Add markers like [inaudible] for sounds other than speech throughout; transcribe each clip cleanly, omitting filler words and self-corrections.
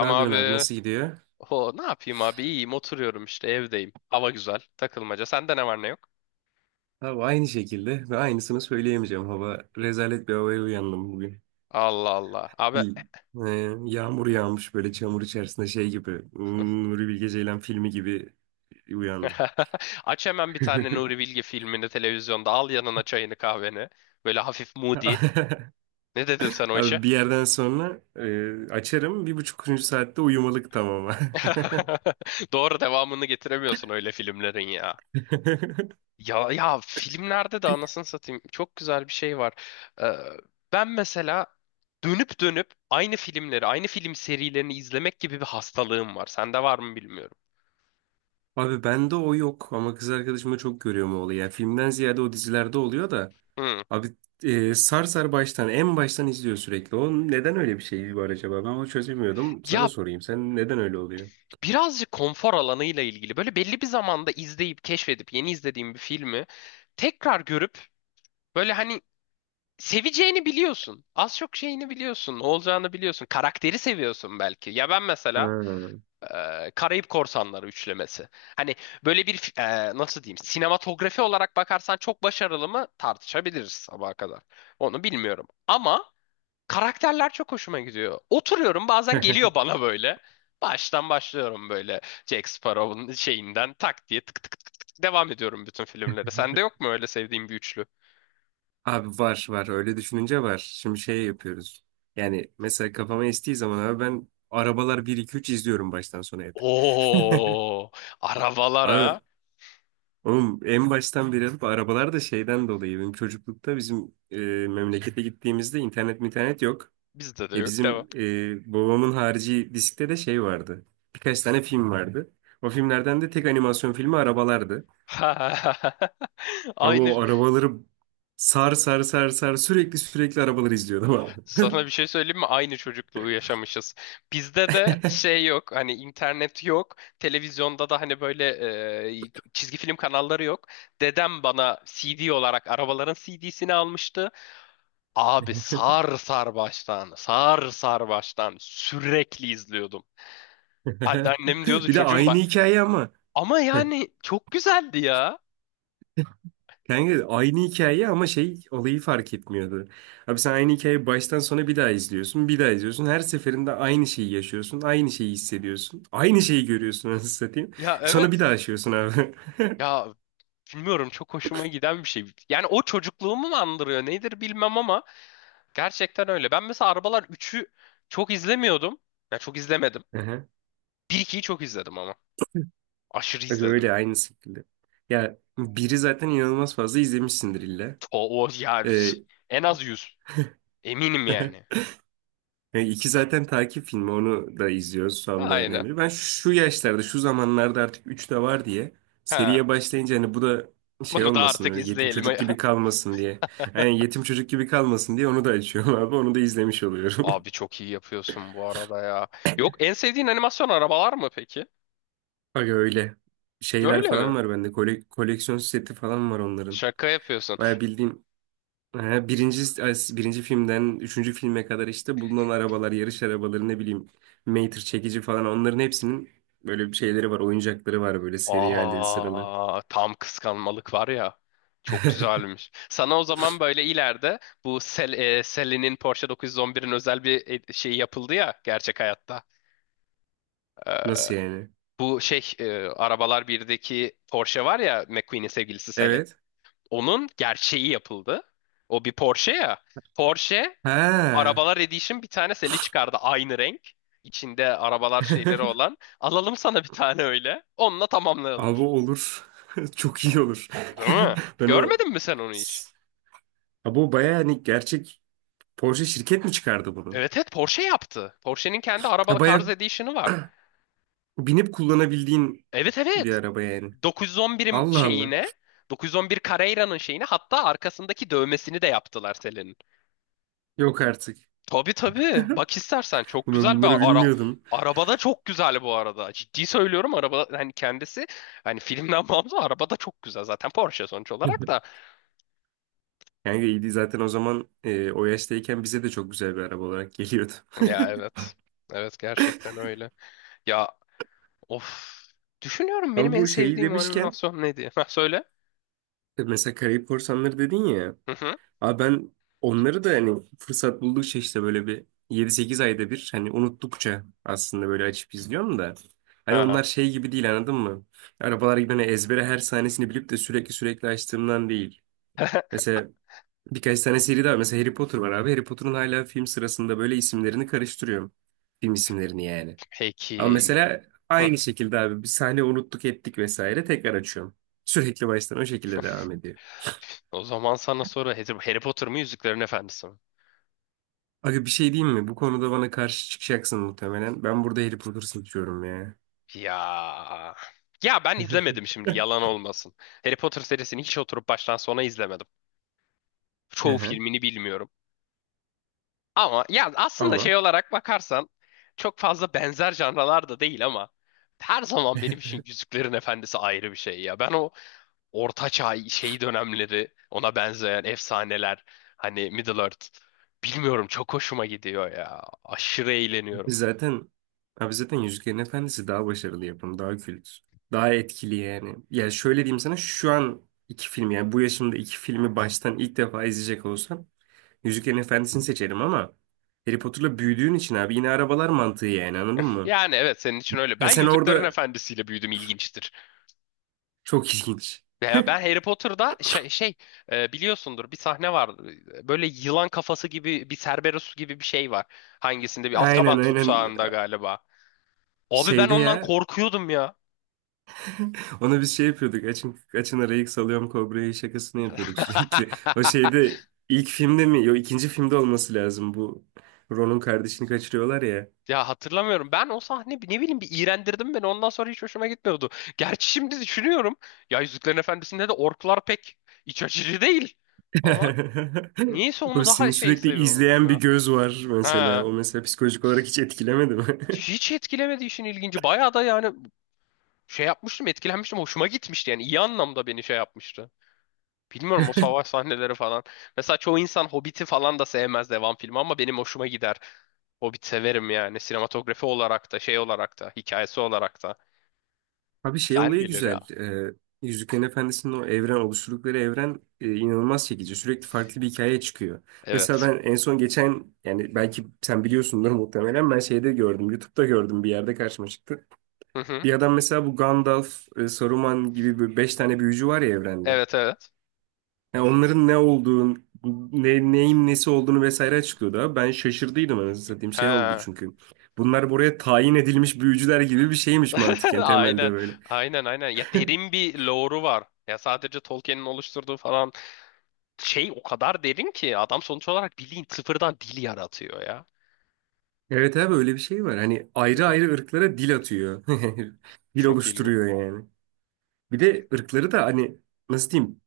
Ne yapıyorsun abi, abi. nasıl gidiyor? O ne yapayım abi? İyiyim, oturuyorum işte evdeyim. Hava güzel, takılmaca. Sende ne var ne yok? Abi aynı şekilde ve aynısını söyleyemeyeceğim. Hava rezalet, bir havaya uyandım bugün. Allah Allah. Abi, Y- e, Yağmur yağmış böyle çamur içerisinde şey gibi. Nuri Bilge Ceylan filmi gibi uyandım. [laughs] aç hemen bir tane [laughs] Nuri Bilge filmini televizyonda, al yanına çayını kahveni. Böyle hafif moody. Ne dedin sen o işe? Abi bir yerden sonra, açarım bir buçukuncu saatte uyumalık, tamam. [laughs] [laughs] Doğru, devamını getiremiyorsun öyle filmlerin ya. Ya ya, filmlerde de anasını satayım çok güzel bir şey var. Ee, ben mesela dönüp dönüp aynı filmleri, aynı film serilerini izlemek gibi bir hastalığım var. Sende var mı bilmiyorum. Abi bende o yok ama kız arkadaşımda çok görüyorum o olayı. Yani filmden ziyade o dizilerde oluyor da. Hı. Abi, sar sar en baştan izliyor sürekli. O neden, öyle bir şey var acaba? Ben onu çözemiyordum. Sana Ya, sorayım, sen neden öyle oluyor? birazcık konfor alanıyla ilgili, böyle belli bir zamanda izleyip keşfedip yeni izlediğim bir filmi tekrar görüp, böyle hani, seveceğini biliyorsun. Az çok şeyini biliyorsun, ne olacağını biliyorsun. Karakteri seviyorsun belki. Ya ben Ha. mesela Karayip Korsanları üçlemesi. Hani böyle bir, nasıl diyeyim, sinematografi olarak bakarsan çok başarılı mı tartışabiliriz sabaha kadar. Onu bilmiyorum. Ama karakterler çok hoşuma gidiyor. Oturuyorum, bazen geliyor [laughs] bana böyle. Baştan başlıyorum, böyle Jack Sparrow'un şeyinden tak diye tık tık tık tık tık devam ediyorum bütün filmlere. Sende yok mu öyle sevdiğin bir üçlü? Abi var var, öyle düşününce var. Şimdi şey yapıyoruz. Yani mesela kafama estiği zaman abi ben arabalar bir iki üç izliyorum baştan sona hep. Oo, Abi arabalara. oğlum, en baştan beri alıp arabalar da şeyden dolayı, benim çocuklukta bizim, memlekete gittiğimizde internet yok. Bizde de E yok, devam. bizim, babamın harici diskte de şey vardı. Birkaç tane film vardı. O filmlerden de tek animasyon filmi arabalardı. [laughs] Ama Aynı. o arabaları sar sar sar sar sürekli sürekli arabaları izliyordum abi. Sana bir şey söyleyeyim mi? Aynı çocukluğu yaşamışız. Bizde de şey yok. Hani internet yok. Televizyonda da hani böyle çizgi film kanalları yok. Dedem bana CD olarak arabaların CD'sini almıştı. Abi, sar sar baştan, sar sar baştan, sürekli izliyordum. Annem [laughs] diyordu Bir de çocuğum aynı bak. hikaye ama. Ama yani [laughs] çok güzeldi ya. Kanka aynı hikaye ama şey olayı fark etmiyordu. Abi sen aynı hikayeyi baştan sona bir daha izliyorsun, bir daha izliyorsun. Her seferinde aynı şeyi yaşıyorsun, aynı şeyi hissediyorsun. Aynı Ya şeyi görüyorsun anasını satayım. ya, Sonra bir evet. daha yaşıyorsun abi. Ya bilmiyorum, çok hoşuma giden bir şey. Yani o çocukluğumu mu andırıyor nedir bilmem ama, gerçekten öyle. Ben mesela Arabalar üçü çok izlemiyordum. Ya çok izlemedim. [laughs] Bir 2'yi çok izledim ama. Aşırı Bak izledim. öyle, aynı şekilde. Ya biri zaten inanılmaz fazla izlemişsindir illa. O ya Ee, yüz. En az 100, eminim yani. [laughs] yani iki zaten takip filmi, onu da izliyoruz Allah'ın Aynen. emri. Ben şu yaşlarda, şu zamanlarda artık 3 de var diye Ha. seriye başlayınca hani bu da şey Bunu da olmasın, artık öyle yetim izleyelim. çocuk gibi [laughs] kalmasın diye. Yani yetim çocuk gibi kalmasın diye onu da açıyorum abi, onu da izlemiş oluyorum. Abi [laughs] çok iyi yapıyorsun bu arada ya. Yok, en sevdiğin animasyon arabalar mı peki? Bak öyle şeyler Öyle falan mi? var bende, koleksiyon seti falan var onların. Şaka yapıyorsun. Baya bildiğin. Ha, birinci filmden üçüncü filme kadar işte bulunan arabalar, yarış arabaları, ne bileyim Mater, çekici, falan, onların hepsinin böyle bir şeyleri var, oyuncakları var, böyle seri halde sıralı. Aa, tam kıskanmalık var ya. Çok [laughs] güzelmiş. Sana o zaman böyle ileride bu Sally'nin Porsche 911'in özel bir şey yapıldı ya gerçek hayatta. Ee, Nasıl yani? bu şey Arabalar birdeki Porsche var ya, McQueen'in sevgilisi Sally. Evet. Onun gerçeği yapıldı. O bir Porsche ya. Porsche Ha. Arabalar Edition bir tane Sally çıkardı, aynı renk. İçinde arabalar [laughs] şeyleri olan. Alalım sana bir tane öyle. Onunla tamamlayalım. Abi olur. [laughs] Çok iyi Çok. olur. Değil mi? [laughs] Ben o Görmedin mi sen onu hiç? Abi o baya hani gerçek, Porsche şirket mi çıkardı bunu? Evet, evet, Porsche yaptı. Porsche'nin kendi Ha, araba Cars baya Edition'ı var. binip kullanabildiğin Evet, bir evet. araba yani. 911'in Allah Allah. şeyine, 911 Carrera'nın şeyine hatta arkasındaki dövmesini de yaptılar Selin'in. Yok artık. Tabii, tabii. Bak istersen çok Ben güzel bir bunları bilmiyordum. arabada, çok güzel bu arada. Ciddi söylüyorum, araba hani kendisi, hani filmden [laughs] bağımsız arabada çok güzel zaten, Porsche sonuç olarak [laughs] da. Kanka iyiydi zaten o zaman, o yaştayken bize de çok güzel bir araba olarak geliyordu. Ya evet. Evet, gerçekten öyle. Ya, of. Düşünüyorum [laughs] benim Ama en bu şeyi sevdiğim demişken, animasyon ne diye. [laughs] Ha, söyle. Mesela Karayip Korsanları dedin ya. Hı hı. Abi ben onları da hani fırsat buldukça işte böyle bir 7-8 ayda bir, hani unuttukça aslında, böyle açıp izliyorum da. Hani Ha. onlar şey gibi değil, anladın mı? Arabalar gibi hani ezbere her sahnesini bilip de sürekli sürekli açtığımdan değil. [laughs] Mesela birkaç tane seri daha var. Mesela Harry Potter var abi. Harry Potter'ın hala film sırasında böyle isimlerini karıştırıyorum. Film isimlerini yani. Ama Peki. mesela Hı. aynı şekilde abi, bir sahne unuttuk ettik vesaire, tekrar açıyorum. Sürekli baştan o şekilde devam ediyor. O zaman sana soru, Harry Potter mı, Yüzüklerin Efendisi mi? Aga bir şey diyeyim mi? Bu konuda bana karşı çıkacaksın muhtemelen. Ben burada Harry Potter seçiyorum ya. Ya. Ya ben izlemedim şimdi, yalan olmasın. Harry Potter serisini hiç oturup baştan sona izlemedim. Hı Çoğu hı. filmini bilmiyorum. Ama ya aslında Ama şey olarak bakarsan, çok fazla benzer janralar da değil ama her zaman benim için Yüzüklerin Efendisi ayrı bir şey ya. Ben o Ortaçağ şey dönemleri, ona benzeyen efsaneler, hani Middle Earth, bilmiyorum, çok hoşuma gidiyor ya. Aşırı biz eğleniyorum. zaten abi zaten Yüzüklerin Efendisi daha başarılı yapım, daha kült, daha etkili yani. Ya şöyle diyeyim sana, şu an iki film, yani bu yaşımda iki filmi baştan ilk defa izleyecek olsam Yüzüklerin Efendisi'ni seçerim ama Harry Potter'la büyüdüğün için abi, yine arabalar mantığı yani, anladın mı? Yani evet, senin için öyle. Ha Ben sen Yüzüklerin orada Efendisi'yle büyüdüm, ilginçtir. Çok ilginç. Ya ben Harry Potter'da şey biliyorsundur, bir sahne var. Böyle yılan kafası gibi, bir Cerberus gibi bir şey var. Hangisinde, bir Azkaban Aynen aynen, tutsağında galiba. Abi ben şeyde ondan ya, korkuyordum ya. ona biz şey yapıyorduk, açın açın arayı salıyorum kobrayı şakasını yapıyorduk sürekli. O [laughs] şeyde, ilk filmde mi yok ikinci filmde olması lazım bu, Ron'un kardeşini kaçırıyorlar ya. Ya hatırlamıyorum. Ben o sahne ne bileyim, bir iğrendirdim beni. Ondan sonra hiç hoşuma gitmiyordu. Gerçi şimdi düşünüyorum, ya Yüzüklerin Efendisi'nde de orklar pek iç açıcı değil. Ama [laughs] niyeyse O onu daha seni şey sürekli seviyordum izleyen bir ya. göz var mesela, Ha. o mesela psikolojik olarak hiç etkilemedi mi? [laughs] Hiç etkilemedi işin ilginci. Bayağı da yani şey yapmıştım, etkilenmiştim. Hoşuma gitmişti yani. İyi anlamda beni şey yapmıştı. Bilmiyorum, o savaş sahneleri falan. Mesela çoğu insan Hobbit'i falan da sevmez, devam filmi, ama benim hoşuma gider. Hobbit severim yani. Sinematografi olarak da, şey olarak da, hikayesi olarak da. Abi şey Güzel olayı gelir ya. güzel. Yüzüklerin Efendisi'nin o evren, oluşturdukları evren, inanılmaz çekici. Sürekli farklı bir hikaye çıkıyor. Mesela Evet. ben en son geçen, yani belki sen biliyorsundur muhtemelen, ben şeyde gördüm. YouTube'da gördüm, bir yerde karşıma çıktı. Hı hı. Bir adam mesela bu Gandalf, Saruman gibi böyle beş tane büyücü var ya evrende. Evet, evet. Yani onların ne olduğunu, neyin nesi olduğunu vesaire açıklıyordu abi. Ben şaşırdıydım anasını satayım, şey oldu Ha. çünkü. Bunlar buraya tayin edilmiş büyücüler gibi bir şeymiş [laughs] mantıken, temelde Aynen. böyle. Aynen, aynen. Ya [laughs] derin bir lore'u var. Ya sadece Tolkien'in oluşturduğu falan şey o kadar derin ki, adam sonuç olarak bildiğin sıfırdan dil yaratıyor ya. Evet abi, öyle bir şey var. Hani Hı ayrı hı. ayrı ırklara dil atıyor. [laughs] Dil Çok ilginç. oluşturuyor yani. Bir de ırkları da hani nasıl diyeyim,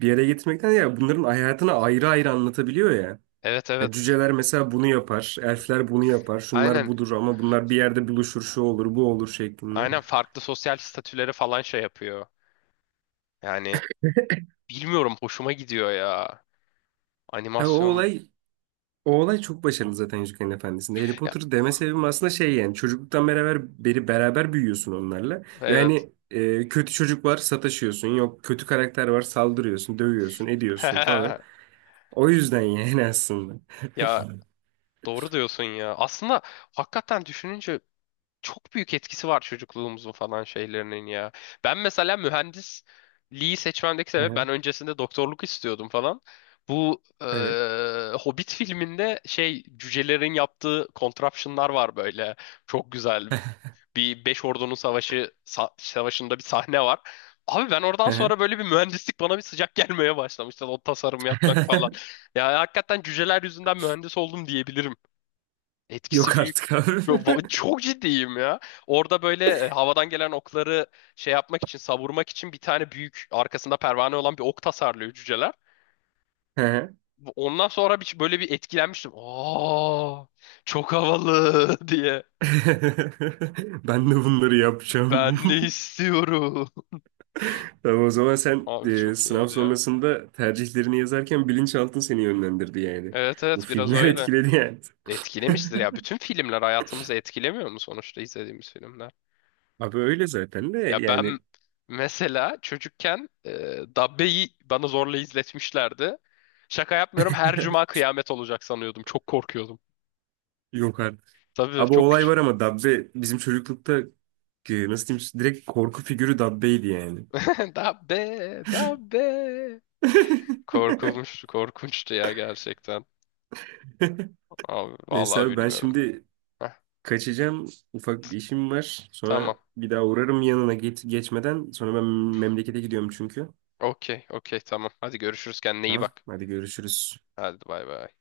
bir yere getirmekten ya bunların hayatını ayrı ayrı anlatabiliyor ya. Evet, Ha, evet. cüceler mesela bunu yapar. Elfler bunu yapar. Şunlar Aynen. budur ama bunlar bir yerde buluşur. Şu olur bu olur şeklinde. Aynen, farklı sosyal statüleri falan şey yapıyor. Yani bilmiyorum, hoşuma gidiyor ya. Abi o Animasyon. olay O olay çok başarılı zaten Yüzüklerin Efendisi'nde. Harry Ya, Potter deme sebebim aslında şey, yani çocukluktan beri beraber büyüyorsun onlarla. Ve evet. hani, kötü çocuk var sataşıyorsun. Yok kötü karakter var, saldırıyorsun, dövüyorsun, ediyorsun falan. [laughs] O yüzden yani [laughs] aslında. Ya doğru diyorsun ya. Aslında hakikaten düşününce, çok büyük etkisi var çocukluğumuzun falan şeylerinin ya. Ben mesela mühendisliği seçmemdeki Hı sebep, hı. ben öncesinde doktorluk istiyordum falan. Bu Evet. Hobbit filminde şey, cücelerin yaptığı contraption'lar var böyle. Çok güzel. Bir Beş Ordu'nun savaşı savaşında bir sahne var. Abi ben oradan Hı hı. sonra, böyle bir mühendislik bana bir sıcak [laughs] gelmeye başlamıştı. O tasarım yapmak falan. [laughs] Ya hakikaten cüceler yüzünden mühendis oldum diyebilirim. Etkisi Yok büyük. artık abi. Çok, [laughs] çok ciddiyim ya. Orada böyle havadan gelen okları şey yapmak için, savurmak için bir tane büyük, arkasında pervane olan bir ok tasarlıyor cüceler. Hı hı. Ondan sonra bir, böyle bir etkilenmiştim. Aa, çok havalı [laughs] diye. [laughs] Ben de bunları Ben yapacağım. ne [laughs] istiyorum? Tamam o zaman [laughs] sen, Abi çok sınav iyiydi ya. sonrasında tercihlerini yazarken bilinçaltın seni yönlendirdi yani. Evet, Bu evet, biraz filmler [laughs] öyle. etkiledi yani. [laughs] Etkilemiştir ya. Bütün filmler hayatımızı etkilemiyor mu, sonuçta izlediğimiz filmler? Abi öyle zaten de Ya ben yani. mesela çocukken Dabbe'yi bana zorla izletmişlerdi. Şaka yapmıyorum, her cuma [laughs] kıyamet olacak sanıyordum. Çok korkuyordum. Yok artık. Tabii, Abi o çok olay küçük. var ama Dabbe bizim çocuklukta, nasıl diyeyim direkt korku figürü Dabbe'ydi yani. [laughs] Dabbe, Dabbe. [laughs] Korkulmuştu, korkunçtu ya gerçekten. Abi, Neyse vallahi abi, ben bilmiyorum. şimdi Heh, kaçacağım. Ufak bir işim var. Sonra tamam. bir daha uğrarım yanına, geçmeden. Sonra ben memlekete gidiyorum çünkü. Okey, okey, tamam. Hadi görüşürüz. Kendine iyi Tamam, bak. hadi görüşürüz. Hadi, bay bay.